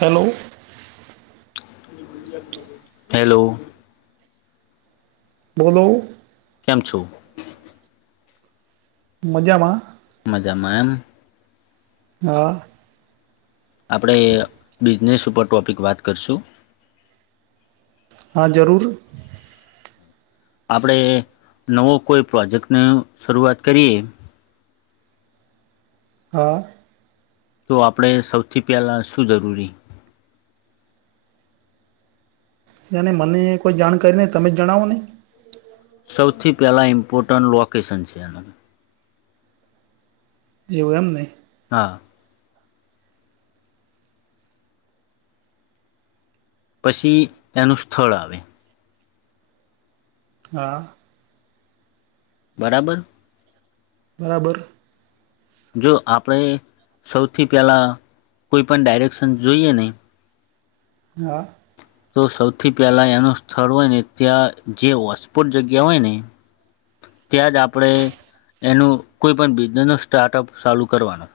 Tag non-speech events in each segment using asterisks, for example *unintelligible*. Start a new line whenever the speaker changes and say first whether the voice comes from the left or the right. right: Hello
left: hello
right: બોલો
left: કેમ છો
right: મજામાં
left: મજામાં એમ
right: હા
left: આપણે બિઝનેસ ઉપર ટોપિક વાત કરીશું
right: હા જરૂર
left: આપણે નવો કોઈ પ્રોજેક્ટની શરૂઆત કરીએ
right: હા
left: તો આપણે સૌથી પહેલાં શું જરૂરી
right: અને મને કોઈ જાણકારી નહીં તમે જણાવો ને
left: સૌથી પહેલાં ઈમ્પોર્ટન્ટ લોકેશન છે એનું
right: એવું એમ ને
left: હા પછી એનું સ્થળ આવે
right: હા
left: બરાબર
right: બરાબર
left: જો આપણે સૌથી પહેલાં કોઈ પણ ડાયરેક્શન જોઈએ ને
right: હા
left: તો સૌથી પહેલા એનું સ્થળ હોય ને ત્યાં જે વસપોટ જગ્યા હોય ને ત્યાંજ આપણે એનું કોઈપણ બિઝનેસનો સ્ટાર્ટઅપ ચાલુ કરવાનો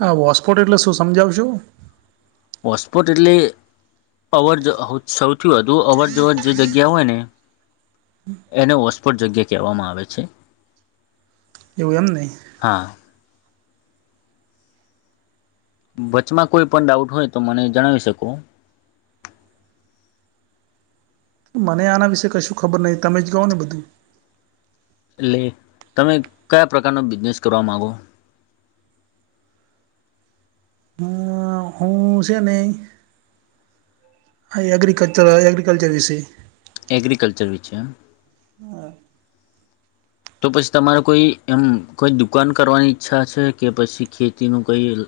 right: હા વોસ્પોટ એટલે શું સમજાવશો
left: ઓસ્પટ એટલે અવર જવ સૌથી વધુ અવર જવર જે જગ્યા હોય ને એને વોસપોટ જગ્યા કહેવામાં આવે છે
right: એવું એમને
left: હા વચમાં કોઈ પણ ડાઉટ હોય તો મને જણાવી શકો
right: મને આના વિશે કશું ખબર નહીં તમે જ કહો ને બધું
left: એટલે તમે કયા પ્રકારનો બિઝનેસ કરવા માગો
right: અ, હું છેને એગ્રીકલ્ચર એગ્રીકલ્ચર વિશે
left: એગ્રીકલ્ચર વિશે તો પછી તમારે કોઈ એમ કોઈ દુકાન કરવાની ઈચ્છા છે કે પછી ખેતીનું કઈ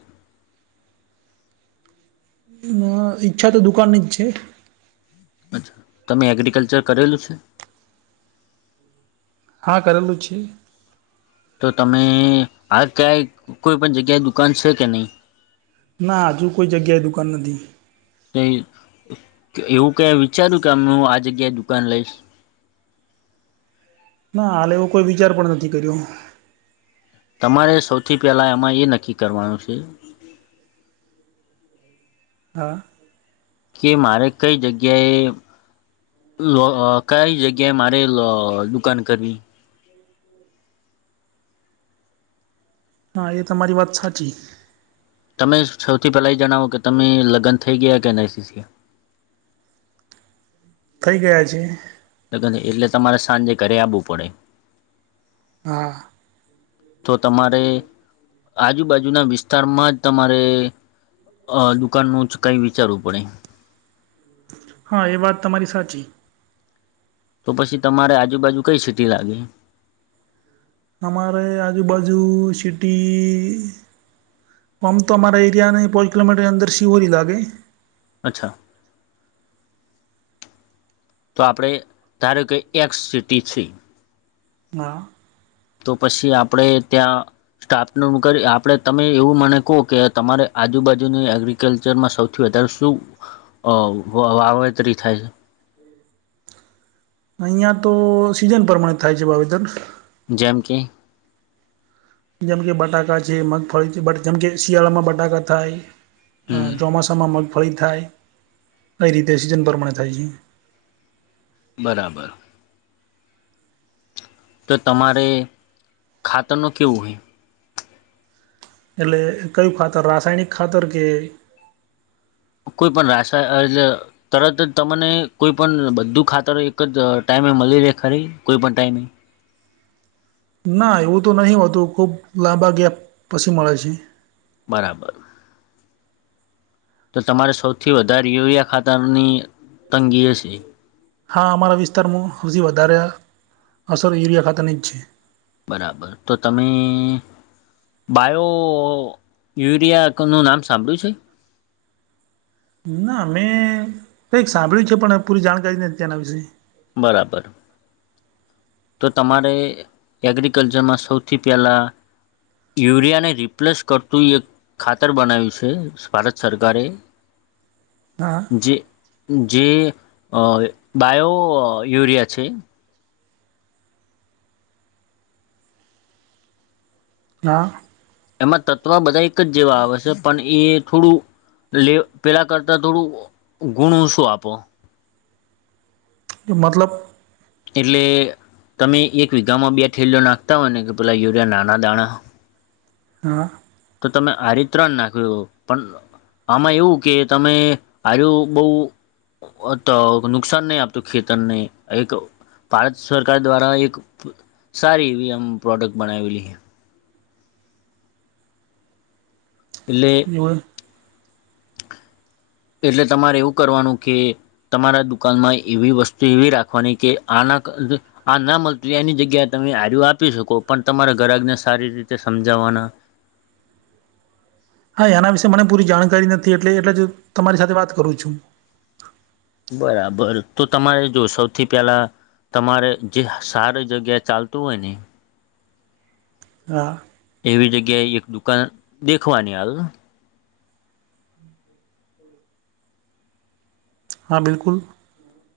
right: હ ઈચ્છા તો દુકાનની જ છે
left: અચ્છા તમે એગ્રિકલ્ચર કરેલું છે
right: હા કરેલું છે
left: તો તમે આ ક્યાંય કોઈ પણ જગ્યાએ દુકાન છે કે નહીં
right: ના, હજુ કોઈ જગ્યાએ દુકાન નથી.
left: કઇ એવું કયાં વિચાર્યું કે, અ હું આ જગ્યાએ દુકાન લઈશ?
right: ના, હાલે એવો કોઈ વિચાર પણ નથી કર્યો.
left: તમારે સૌથી પહેલાં એમાં એ નક્કી કરવાનું છે.
right: હા.
left: કે મારે કઈ જગ્યાએ કઈ જગ્યાએ મારે દુકાન કરવી.
right: હા, એ તમારી વાત સાચી.
left: તમે સૌથી પહેલાં એ જણાવો કે, તમે લગ્ન થઈ ગયા કે ન સીસીએ?
right: થઈ ગયા છે.
left: લગ એટલે તમારે સાંજે ઘરે આવવું પડે.
right: હા.
left: તો તમારે. આજુબાજુના વિસ્તારમાં જ તમારે. અ દુકાન નું જ કઈ વિચારવું પડે.
right: હા, એ વાત તમારી સાચી‌.
left: તો પછી તમારે આજુબાજુ કઈ સીટી લાગે?
right: તમારે આજુબાજુ સીટી. આમ તો અમારા એરિયાને કિલોમીટરની અંદર શિહોરી લાગે.
left: અચ્છા. તો આપણે ધાર્યું કે એક સિટી છે.
right: ના.
left: તો પછી આપણેે ત્યાં. સ્ટાફ ને કરી, આપણે તમે એવું મને કહો કે તમારે આજુબાજુની એગ્રી. કલ્ચરમાં સૌથી વધારે શું વાવેતરી થાય છે?
right: અહિયાં તો સીઝન પ્રમાણે થાય છે વાવેતર.
left: જેમ કે?
right: જેમકે બટાકા છે, મગફળી જેમ કે, શિયાળામાં બટાકા થાય. હા,
left: હમ
right: ચોમાસામાં મગફળી થાય, કઈ રીતે સિઝન પ્રમાણે થાય છે?
left: બરાબર. તો તમારે ખાતરનું કેવું હોય?
right: એટલે કયું ખાતર, રાસાયણિક ખાતર કે?
left: કોઈ પણ રાસ એટલે તરત જ તમને કોઈ પણ બધું ખાતર એક જ ટાઈમે મળી રહેે ખરી, કોઈપણ ટાઈમે?
right: ના, એવું તો નહીં હોતું, ખૂબ લાંબા ગાળે પછી મળે છે.
left: બરાબર. તો તમારે સૌથી વધારે યુરિયા ખાતારની તંગી હશે.
right: હા, અમારા વિસ્તારમાં હજી વધારે અસરો યુરિયા ખાતાની જ છે.
left: બરાબર, તો તમે બાયો યુરિયાનું નામ સાંભળ્યું છે?
right: ના, મેં કંઈક સાંભળ્યું છે, પણ પૂરી જાણકારી નથી ત્યાના વિશે.
left: બરાબર. તો તમારે એગ્રિકલ્ચરમાં સૌથી પહેલાં. યુરિયાને રિપ્લેસ કરતું એક ખાતર બનાવ્યું છે, ભારત સરકારે.
right: હા.
left: જે જે બાયો યુરિયા છે.
right: હા.
left: એમાં તત્વ બધા એક જ જેવા આવે છે, પણ એ થોડું લે પેલા કરતા થોડું ગુણ ઓછું આપો.
right: કે મતલબ.
left: એટલે તમે એક વીઘામાં બે ઠેલો નાખતા હોય ને કે પેલાં યુરિયા નાના દાણા
right: હા
left: તો તમે આ રી ત્રણ નાખ્યું પણ આમાં એવું કે તમે આજુ બઉ તો નુકસાન નહી આપતું ખેતરને એક ભારત સરકાર દ્વારા એક સારી એવી આમ પ્રોડક્ટ બનાવેલી એટળે
right: એ *inaudible* *inaudible*
left: એટલે તમારે એવું કરવાનું કે તમારા દુકાનમાં એવી વસ્તુ એવી રાખવાની કે આના હ ના મળતું એની જગ્યાએ તમે આર આપી શકો પણ તમારા ઘરજને સારી રીતે સમજાવવાના.
right: હા એના વિશે મને પૂરી જાણકારી નથી એટલે એટલે જ તમારી સાથે વાત કરું છું.
left: બરાબર તો તમારે જો સૌથી પેલા તમારે જે સારી જગ્યાએ ચાલતું હોય ને
right: હા
left: એવી જગ્યાએ એક દુકાન દેખવાની આવે.
right: હા બિલકુલ.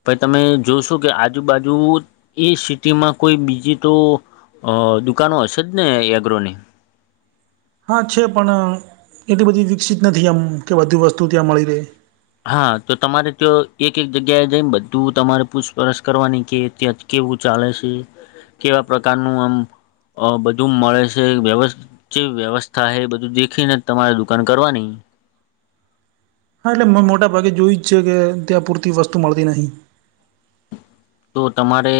left: પછ તમે જોશો કે આજુબાજુ એ સિટીમાં કોઈ બીજી તો અ દુકાનો હશે જ ને એગ્રોની.
right: હા છે પણ એટલી બધી વિકસિત નથી એમ કે વધધુ વસ્તુ ત્યાં મળી રહે.
left: હા તો તમારે તો એક એક જગ્યાએ જાયને બધું તમારે પૂછપરછ કરવાની કે ત્યાં જ કેવું ચાલે છે કેવા પ્રકારનું આમ બધું મળે છે વ્યવસ્ જે વ્યવસ્થા હ એ બધું દેખીને તમારે દુકાન કરવાની.
right: હા એટલે મોટા ભાગે જોય જ છે કે ત્યાં પૂરતી વસ્તુ મળતી નહીં.
left: તો તમારે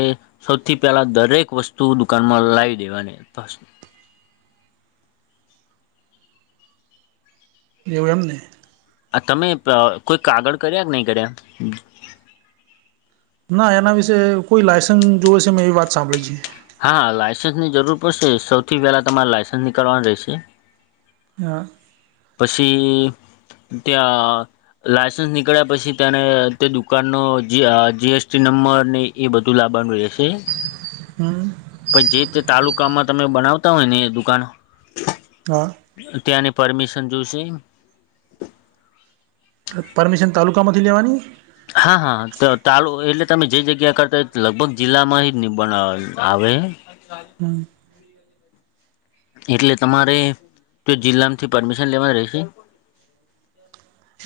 left: સૌથી પેલા દરેક વસ્તુ દુકાનમાં લાવી દેવાની.
right: એવુ એમને
left: આ તમે કોઈ કાગળ કર્યા કે નહી કર્યા.
right: ના એના વિશે કોઈ લાયસન્ જોવેશે મેં એવી વાત સાંભળી છેીએ.
left: હા લાયઇસન્સ ની જરૂર પડશે સૌથી પહેલા તમારે લાયસન્સ નીકળવાનું રહેશે.
right: હા
left: પછી ત્યાં લાયસન્સ નીકળ્યા પછી તેને તે દુકાનનો જીએસટી નંબર ની એ બધું લાબા નું રહેશે.
right: હમ
left: પછ જે તે તાલુકામાં તમે બનાવતા હોય ને એ દુકાન
right: હા
left: ત્યાંની પરમિશન જોશે.
right: પરમિશન તાલુકામાંથી લેવાની.
left: હા હા તો ચાલું એટલે તમે જે જગ્યા કરતા લગભગ જિલ્લામાં જ નિબ આવે
right: હમ
left: એટલે તમારે તો જિલ્લામાંથી પરમિશન લેવાની રહેશે.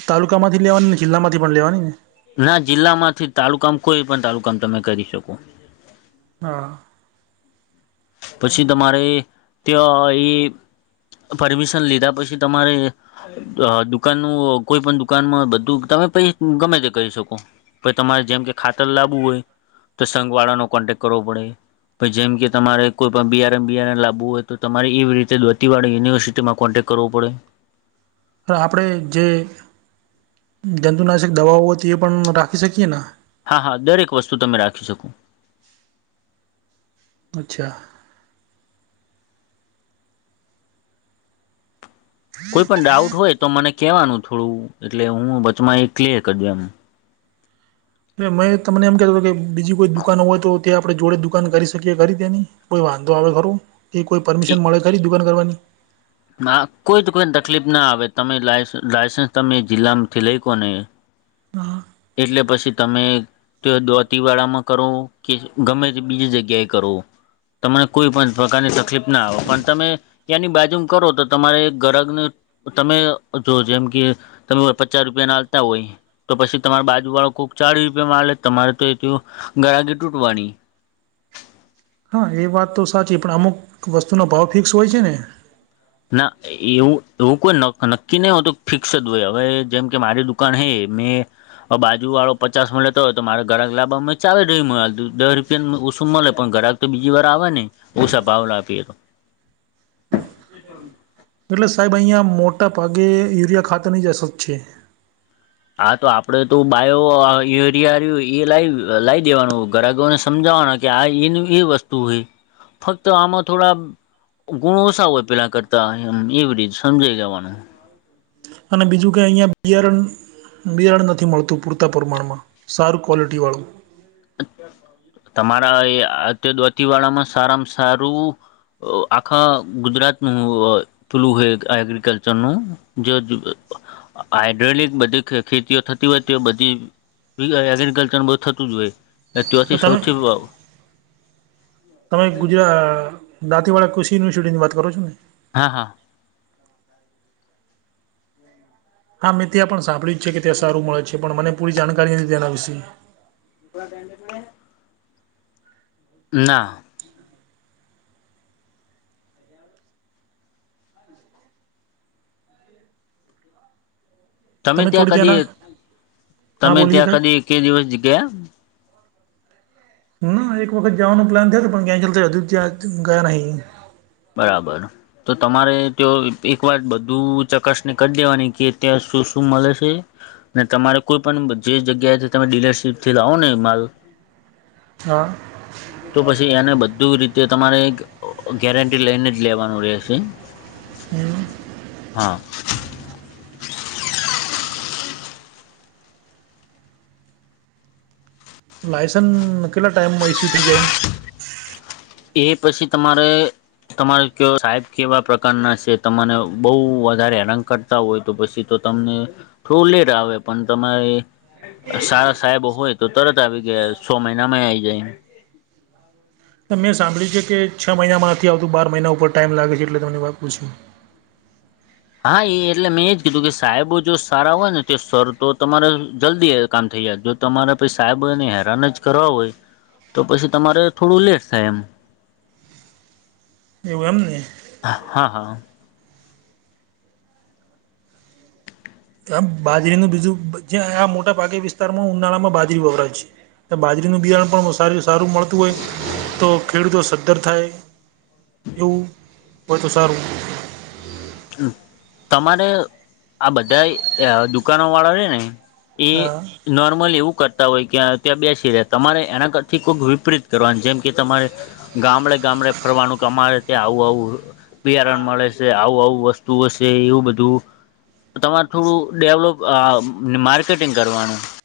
right: તાલુકા માંથી લેવાની ને જિલ્લા માંથી પણ લેવાનીને
left: ના જિલ્લા માંથી તાલુકામ કોઈ પણ તાલુકામ તમે કરી શકો.
right: હા
left: પછી તમારે ત્યાં એ પરમિશન લીધા પછી તમારે દુકાન ન કોઈ પણ દુકાનમાં બધું તમે પૈ ગમે તે કરી શકો પ તમારે જેમ કે ખાતર લબવું હોય તો સંઘ વાળાનો કોન્ટેક્ટ કરવો પડે જેમ કે તમારે કોઈ પણ બીઆર એમ બીઆરને લાવવું હોય તો તમારે એવી રીતે દોતીવાળા યુનિવર્સિટીમાં કોન્ટેક્ટ કરવો પડે.
right: આપણે જે જંતુનાશક દવાઓ હતી એ પણ રાખી શકીએ.
left: હા હા દરેક વસ્તુ તમે રાખી શકો.
right: અચ્છા
left: કોઈ પણ ડાઉટ હોય તો મને કહેવાનું થોડું એટલે હું બચમાં એ ક્લિયર કરી દઉ એમ
right: મેં તમને એમ કતો હતો કે બીજી કોઈ દુકાન હોય, તો તે આપણેે જોડે દુકાન કરી શકીએ ખરી તેની કોઈ વાંધો આવે ખર કે કોઈ પરમિશન મળે ખરી દુકાન કરવાની
left: કોઈ જ કોઈને, તકલીફના આવે તમે લાયસન્સ તમે જિલ્લામાંથી લઈ, કો ને
right: હા
left: એટલે પછી, તમે તો દોતીવાળામાં કરો કે ગમે તે બીજી જગ્યાએ કરો તમને કોઈ પણ પ્રકારની તકલીફ ના આવે, પણ તમે ત્યાંની બાજુ કરો તો તમારે ગ્રાહકને તમે જો જેમ કે તમે પચાસ રૂપિયા આલતા હોય, તો પછી તમારા બાજુ વાળો કોઈક ચાળી રૂપિયામા આલે તમારે તો એથી ગ્રાહકી તૂટવાની
right: હા, એ વાત તો સાચી પણ અમુક વસ્તુનો ભાવ ફિક્સ હોય છેને.
left: ના એવું કોઈ નક્કી નહી, હો તો ફિક્સ જ હોય હવે જેમ કે મારી દુકાન હૈ મે હવે, બાજુ વાળો પચાસમાં લેતો હોય તો મારે ગ્રાહક લાભામાં ચાવે મળલું દસ રૂપિયા ઉછુ, મળે પણ ગ્રાહક તો બીજી વાર આવે ન ઓછા ભવીએ આપીએ હતો. *unintelligible*
right: એટલે સાહેબ અહીંયા મોટા ભાગે યુરિયા ખાતારની જ અછત છે.
left: હા, તો આપણે તો બાયો યુરિયા એ લાવ દેવાનું ગ્રાહકોને સમજાવવાનુ કે આ એનું એ વસ્તુ હોય, ફક્ત આમાં થોડા ગુણો ઓછા હોય પેલા કરતા એવી રીતે સમજાઈ દેવાનુ
right: અને બીજું કે અહીંયા બિયારણ બિરાણ નથી મળતું પૂરતાં પ્રમાણમાં સારુ ક્વૉલિટીવાળુ *inaudible*
left: તમારા દોતી વાળામાં સારામાં સારુ આખા ગુજરાતનુ હુ *unintelligible* હોય એગ્રીકલચરનું જે હાડ્રોલિક બધી ખેતીઓ થતી હોય, તે બધી એગ્રીિકલ્ચર બહુ થતુજ હોય. ત્યાંથી સૌથી હા
right: તમે ગુજરાત દાતીવા કશિ ઇનિટીની વાત કરો ને
left: હા, હા
right: હા, મેં ત્યાં પણ સાંભળ્યું જ છે, કે ત્યાં સારુ મળે છે. પણ મને પૂરી જાણકારી નથી તેેના વિશે
left: *unintelligible* ના *inaudible* તમે ત્યાં
right: થોડી
left: કદી
right: ત્યાંના હા
left: તમે
right: બોલીએ
left: ત્યાં
right: સાહેબ
left: કદી કે દિવસ ગયા.
right: *inaudible* ના, એક વખત જવાનો પ્લાન થયોતો પણ કેન્સલ થયો તો ત્યા ગયા નહી
left: બરાબર તો, તમારે તો એક વાર બધું ચકાસને કરી દેવાની કે ત્યાં શુ શુ મળે છે. ને તમારે કોઈ પણ જે જગ્યાથી તમે ડીલરશીપથી લાવો ને માલ
right: હા.
left: તો, પછી એને બધું રીતે તમારે ગેરેંટી લઈને જ લેવાનું રહેશે.
right: એવુ
left: હા.
right: લાયસન્સ કેટલા ટાઈમમાં ઇશ્યુ થઈ જાય.
left: એ પછી તમારે તમારે સાહેબ કેવા પ્રકારના છે, તમાને બો વધારે હેરકટ હોય તો પછી તો તમને થોડું લેટ આવે પણ તમારે સારા સાહેબ હોય તો તરત આવી ગયા છો, મહિનામાં આવી જાય એમ.
right: મેં સાંભળ્યું છે કે છ મહિનામાં નથી આવતું, બાર મહિના ઉપર ટાઈમ લાગે છે એટલે તમને વાત પૂછ્યું.
left: હા, એ એટલે મેં એજ કીધું કે સાહેબો જો સારા હોય ને તો સર તો તમારે જલ્દી કામ થઈ જય. તમારે પછી સાહેબને હેરાન જ કરવા હોય તો પછી તમારે થોડું લેટ થાય એમ.
right: એવું એમને.
left: હા હા.
right: બાજરીનું બીજું જે આ મોટા ભાગે વિસ્તારમાં ઉનાળામાં બાજરી વવરાય છે. બાજરીનું બિરાણ પણ સ સારું મળતું હોય તો ખેડૂતો સદ્ધર થાય. એવું હોય તો સારું.
left: તમારે આ બધા દુકાનોવાળા છે ને. એ.
right: હા
left: નોર્મલી એવું કરતા હોય કે ત્યાં બેસી રહે્યા તમારે એના કરથી કોઈક વિપરીત કરવાનું જેમ કે તમારે. ગામડે ગામડે ફરવાનું કમારે ત્યાં આવું આવું બિયારણ મળે છે આવું આવું વસ્તુ હશે એવું બધું તમારે થોડું ડેવલોપ માર્કેટિંગ કરવાનું.